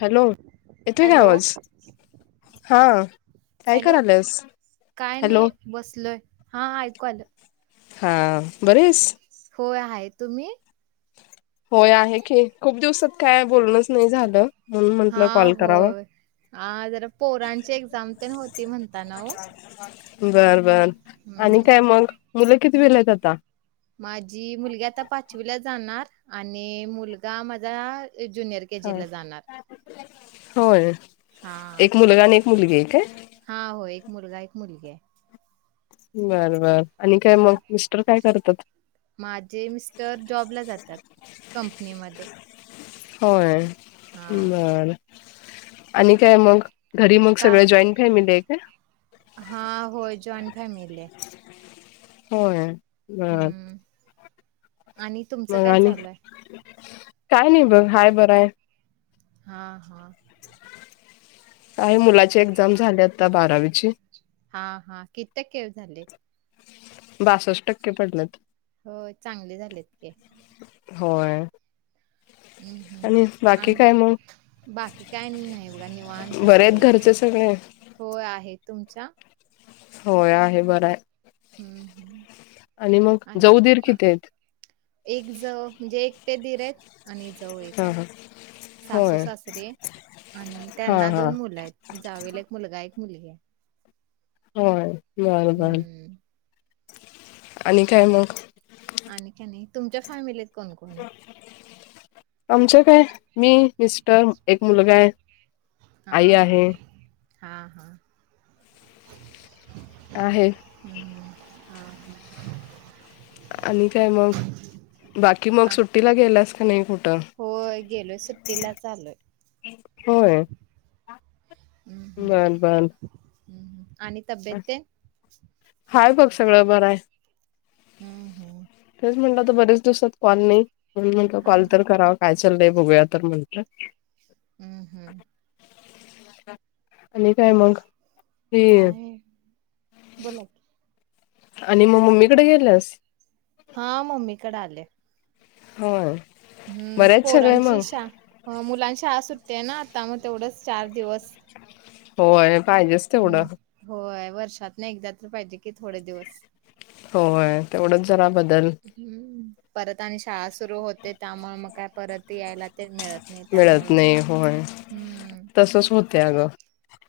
Hello येतोय का hello आवाज हा काय हॅलो करल्यास काय हॅलो नाही बसलोय हा ऐकू आलं हा बरीयस होय हाय तुम्ही होय आहे की खूप दिवसात काय बोलनच नाही झालं म्हणून हा म्हंटलं कॉल करावा होय हा जरा पोरांची एक्झाम तेन होती म्हणताना ओ बर बर आणि काय मग मुलं कितवीला हाईत आता माझी मुलगी आता पाचवीला जाणार आणि मुलगा माझा ज्युनियर के हा जी ला जाणार होय हा एक मुलगा आणि एक मुलगीय काय हा हो एक मुलगा एक मुलगीय बर बर आणि काय मग मिस्टर काय कर तत माझे मिस्टर जॉबला जातात कंपनीमध्ये होय हा हम बरं आणि काय मग घरी मग का सगळ जॉईंट फॅमिली हाय का फॅमिलीय होय बर हम्म आणि तुमचं मग काय आणी चालू आहे काय नाही बघ हाय बराय हा हा काय मुलाची एक्झाम झाल्या आता बारावीची हा हा किती टक्के झाले बासष्ट टक्के पडलेत हो चांगले झालेत की होय हम् आणि हम् बाकी काय मग आणि बाकी काय नाही बघा निवणत बरे आहेत सगळं घरचे सगळे हो आहेत तुमच्या होय आहे बर आहे हम्म हम्म आणि मग जाऊ दीर हा किती आहेत एक ज म्हणजे एक तेधीर आहेत आणि जाऊ एक हा आहे हा सासू होय सासरे आणि हा त्यांना हा दोन मुलं आहेत जावेला एक मुलगा आहे मुल आहे हो बर बर हम्म आणि काय मग आणि काी नाही तुमच्या फॅमिलीत कोण कोण आहे आमच काय मी मिस्टर एक मुलगा आहे आई हा हा आहे हा हा आहे ह ह आणि काय मग बाकी मग आ, सुट्टीला गेलास ख खठ होय गेलोय सुट्टीला चालूय होय हम्म हम्म बर बर हम्म आणि तब्येत ते हाय बघ सगळं बरं आहे हम्म हम्म. तेच म्हटलं आता बरेच दिवसात कॉल नाही. म्हणून म्हंटल हा कॉल तर करावा काय? चल बाई बघूया तर म्हटल - हम्म हम्म. आणि काय मग? ते आणि? बोला की - आणि मग मम्मीकडे गेल्यास- हा मम्मीकडे आले हा. हम्म पोरांची शा मुली- मुलांची शाळा सुटते ना? आता मग तेवढंच चार दिवस- होय. पाहिजेच तेवढं. वर्षातन एकदा तरी पाहिजेच कि थोडे दिवस- होय -तेवढंच जरा बदल- हम्म- परत आणि शाळा सुरु होते त्यामुळे मग काय परत- ते यायला- ते मिळत नाही मिळत त्यामुळं नाही होय, हम्म तसच होतय अगं,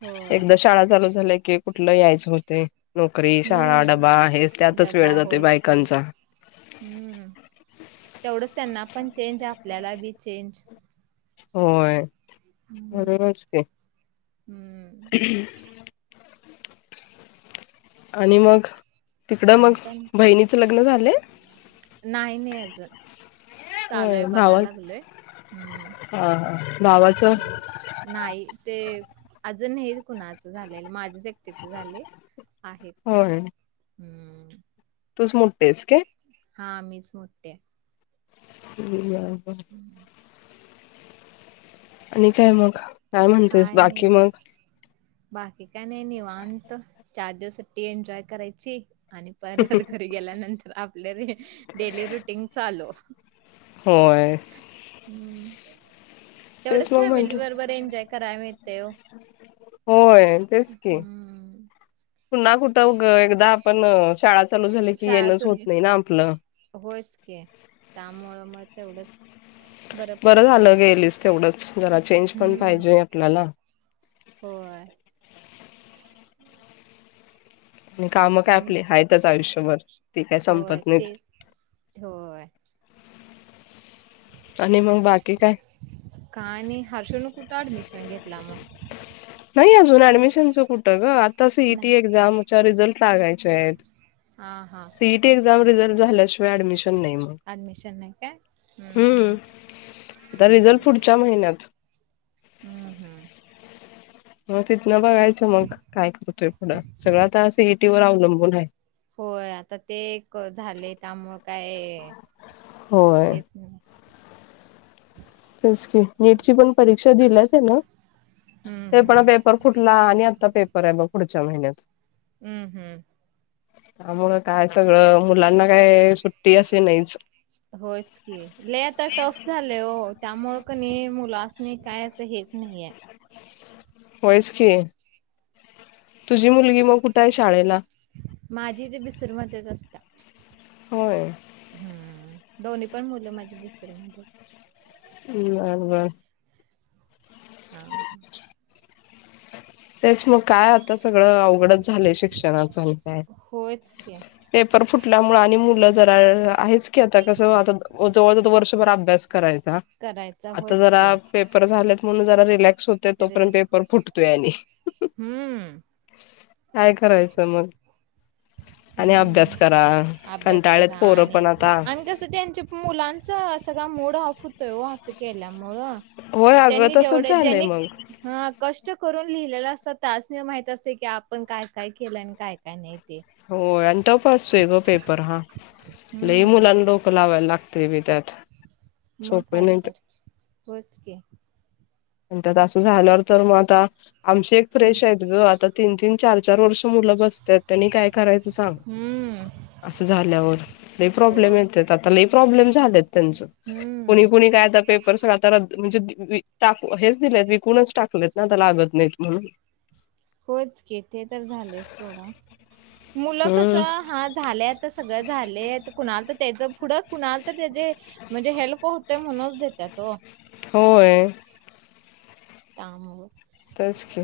होय एकदा शाळा चालू झाल्या की- कुठलं यायचं होतय? हम्म- वेळ डब्बा जातोय होयच ते बायकांचा हम्म- तेवढंच त्यांना- पण चेंज. आपल्याला बी चेंज. होय बरोबर च ते हम्म आणि मग? तिकडं मग आणि काय नाही. बहिणीचं लग्न झालंय नाही नाही अजून. चालूय होय बघाय भावाच लागलोय. हम् हा हा भावाचं -हम् नाही ते- अजून हे कुणाचं झालेल. माझच एकटीच झालय - होय. हम्म. तूच मोठ्ठीयेस काय? हा मीच मोठ्ठी ये. [unintelligible] ब [inaudible] आणि काय मग? म्हणतेस काय नाही. बाकी मग बाकी काय नाही निवांत. चार दिवस सुट्टी एन्जॉय करायची- आणि [unintelligible] घरी गेल्यानंतर आपल्या र डेली रुटीन चालू. होय. हम्म तेच तेवढंच मग फॅमिली म्हंटलं बरोबर एन्जॉय व्हय ते ओ होय तेच की. हम्म पुन्हा कुठं ग एकदा आपण शाळा चालू झाली की शाळा येणंच सुरू होत नाही ना आपलं होयच की त्यामुळे म तेवढंच बरं झालं गेलीस तेवढंच जरा चेंज पण हम्म पाहिजे आपल्याला. होय. आणि कामं काय आणि आपली आहेताच आयुष्यभर, ती काय होय संपत नाहीत. ते होय आणि मग बाकी काय काय नाही. हर्ष न कुठे ऍडमिशन घेतल मग? नाही अजून ऍडमिशनचं कुठं ग आता आता सी ई टी नाही एक्झामचे रिझल्ट लागायचे आहेत. हा हा C E T exam result झालंच ऍडमिशन नाही मग, ऍडमिशन नाही काय हम्म, आता हम्म रिझल्ट हम्म पुढच्या महिन्यात. हम्म हम्म. मग तिथन बघायचं मग काय करतोय पुढं सगळं आता सी ई टी वर अवलंबून आहे. होय आता ते एक झाले त्यामुळं काय होय हेच नाही [unintelligible] नीटची पण परीक्षा दिलय ती हम्म ते पण हम्म पेपर फुटला आणि आता पेप बरंय मग पुढच्या महिन्यात हम्म हम्म. त्यामुळ काय सगळं मुलांना काय सुट्टी असे नाहीच होयच की लय आता टफ झालंय ओ त्यामुळं कणी मुलासनी काय असं हेच नाहीये होयस की तुझी मुलगी मग कुठं आहे शाळेला? माझी ते बिसर मधेच असतात. होय. हम्म दोन्ही पण मुलं माझ्या बिसर मध्येच बर बर. हा. तेच मग काय होतं म सगळ अवघडच झालंय शिक्षणाच आणि काय होयच की पेपर फूट कल्यामुळे आणि मुलं जरा आहे की आता कसं आता जवळजवळ वर्षभर अभ्यास कराय करायचा आता होयच जरा की पेपर झा मनुजर इ ला होते करेल तोपर्यंत पेपर फुतो टु आणि हम्म काय करायचं मग आणि हम् अभ्यास करा अभ्यास कंटाळेत करा पोरं आणि पण आता आणि कसं त्यांच्या मुलांच सगळ मोड ऑफ होत तव अस केल्यामुळं होय अगं त्यांनी जेवढ तसच झालंय ज्यांनी मग हा कष्ट करून लिहिलेला असा त्यासनी माहीत असतंय की आपण काय काय केलं आणि काय काय नाही ते हो टप असतोय गं पेपर हा लय हम्म मुलांना डोकं लावायला लागत मी बी त्यात मग सोपे का नाही तर होय च की झाल्यावर तर मग आता आमशी एक फ्रेश आहे त ग आता तीन तीन चार चार वर्ष मुल बस त्या त्यांनी काय करायचं सांग हम्म असं झाल्यावर लय प्रॉब्लेम होय येत आता लय प्रॉब्लेम झालेत त्यांचं कुणी हम्म कुणी काय आता पेपरसता म्हणजे टाकू हेच दिलेत विकूनच टाकलेत ना त्या लागत नाहीत म्हणून होच किथे तर झाले सोडा मुलं कस हम्म. हा झाले आता सगळं झाले कुणाला तर त्याच पुढं कुणाला तर त्याचे म्हणजे हेल्प होते म्हणूनच देते तो होय तम त्याच के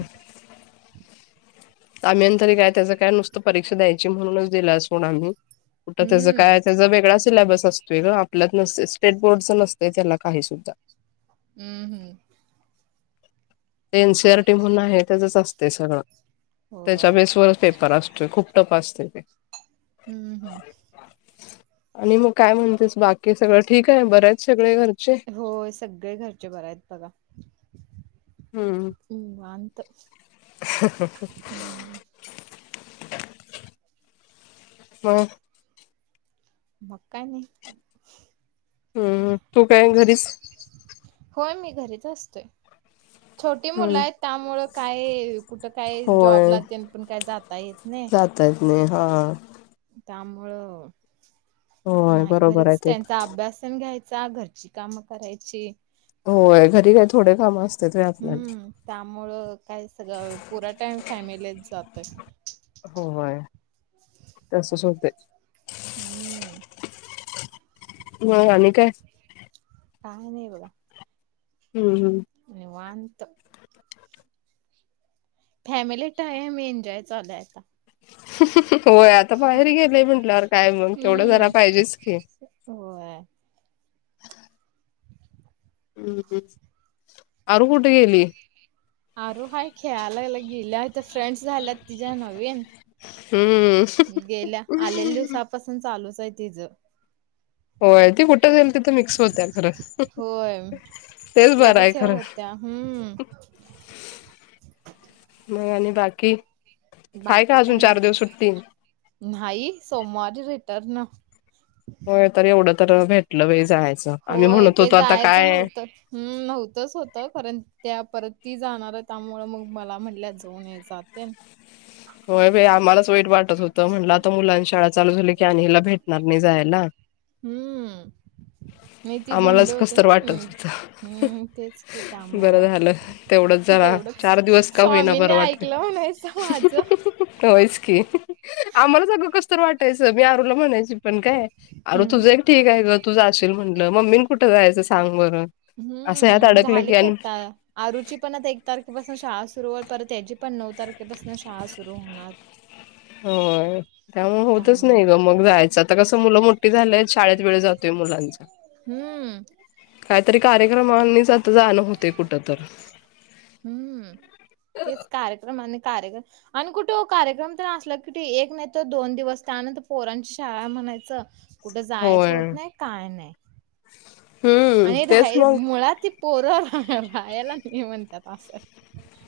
आम्हींतरी काय त्याचं काय नुसतं परीक्षा द्यायची म्हणूनच दिलं अस म्हण आम्ही कुठं त्याच हम्म. काय त्याचा वेगळा सिलेबस असतो वेगळं आपल्यात नस स्टेट बोर्डचं नसते त्याला काही सुद्धा हम्म हम्म ते एनसीआर टी म्हणून आहे त्याचंच असते सगळं त्याच्या होय बेसवरच पेपर असतोय खूप ्ट पासथ हम्म हम् हम्म आणि मग काय म्हणतेस बाकी सगळं ठीक आहे बर्याच सगळे घर हो सगळे घरचे बर आहेत बघा हम्म वांत ह्ह्हह्ह हम मकाय नाही हम्म तू काय घरीच होय मी घरीच असतोय छोटी मुलं हम्म आहेत त्यामुळं काय कुठं काय जॉब होय. लाते पण काय जाता येत नाही नेहा त्यामुळं होय नाही बरोबर आहे घरीच ते पण. त्यांचा अभ्यास तेन घ्यायचा चा घरची कामं करायची होय घरी काय थोडे काम अस हम्म त्यामुळं काय सगळं पुरा टाईम फॅमिलीला जातय होय तसच होते हम्म हा आणि काय काय नाही ब गा हम्म हम् [inaudible] फॅमिली टाईम एन्जॉय चालूयता ह्ह्ह्हह्ह होय आता बाहेर गेलंय म्हंटल्यावर काय मग तेवढं झारा हम्म. पाहिजेच की होय हम् अरु कुठे गेली अर हा खेळायलाला गेल्याथ फ्रेंड्स झाल्यात तिच्या नवीन हम्म गेल्या आलेल्या दिवसापासून चालूच तीज होय त कुठं जाईल तिथं मिक्स होत खरं होय तेच बरं आहे लगेच हे खरं होत्या हम्म मग आणि बाकी हाय का बाकी काय अजून नाही. चार दिवस सुट्टी नाही सोमवारी रिटर्न होय तर एवढं तर भेटलं जायच होय ते जायचं नव्हतं हम् नव्हतच होतं कारण त्या परत ती जाणार आहे त्यामुळ मग मला म्हटल्या जाऊन जाते हो आम्हालाच वाईट वाटत होतं म्हटलं आता मुलां शाळा चालू झाली की आणि हला भेटणार नाही जायला हम्म मी ती आम्हालाच बनली होती कसतर ना वाटत होतं. हम्म तेच कि त्यामुळं बरं झालं तेवढंच जरा तेवढंच चार दिवस स्वामीनी ऐकलं म्हणायचं माझं होच की आम्हाला सगळं कस तर वाटयचं मी आरूला म्हणायची पण काय अरे हम्म तुझं एक ठीक आहे ग तुझं असेल म्हण मम्मी न कुठं जायचं सांग बरं. असं ह्यात हम्म अडकलं झाले की आणि आता आरुची पण आता एक तारखेपासून शाळा सुरूवर परत त्याची पण नऊ तारखेपासून शाळा सुरू होणार हो त्यामुळे होतच नाही त्यामुळं ग मग जायचं आता कस मुलं मोठी झालंय शाळेत बिळेत जात ते मुलांचा. हम्म काहीतरी कार्यक्रमांनीच आता जाणं होते कुठं तर हम्म तेच कार्यक्रमाने कार्यक्र आणि कुठे कार्यक्रम तर असला कुठ एक नाही तरर दोन दिवस त्यानंतर पोरांची शाळा म्हणायचं कुठं जायच होय होत नाही काय नाही. हम्म आणि तेच राहाय मग मुळात ते पोर रा याला नाही म्हणतात असं.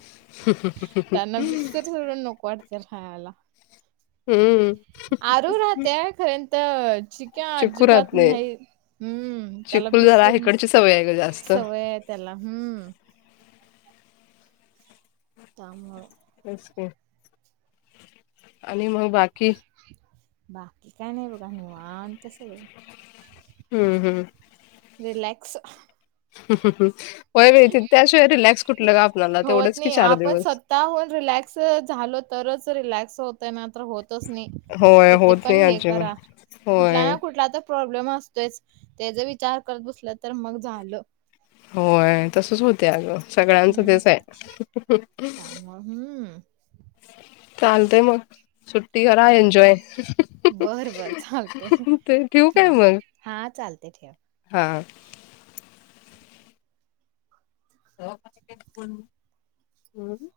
[unintelligible] या खायाला. हम्म आरू राहते खर [unintelligible] का चिकू अजिबात राहत नाही हम्म त्याला चिकूल जरा बिसून इकडची सवय आहे ग जास्त सवय आहे त्याला हम्म. त्यामुळ. तेच आणि मग बाकी बाकी काय नाही बघा निवाणत सगळं. हम्म हम्म. रिलेॅक्स हम्म हम्म हम्म. होत तेवढंच की नाही चार आपण दिवस स्वतहन रिलॅक्स झालो तरच रिलॅक्स होतय ना तर होतच नाही होय किती होत पण नाही हे करा अजिबात कुठला होय ना कुठला त प्रॉब्लेम असतोच त्याचा विचार करत बसल तर मग झालं. होय तसच होत आग सगळ्यांचं तेच आहे. त्याम हम्म. चालते मग सुट्टी करा हा एन्जॉय बर बर चालते ते ठेव काय हा मग हा चालते ठेवा. हा. हम्म.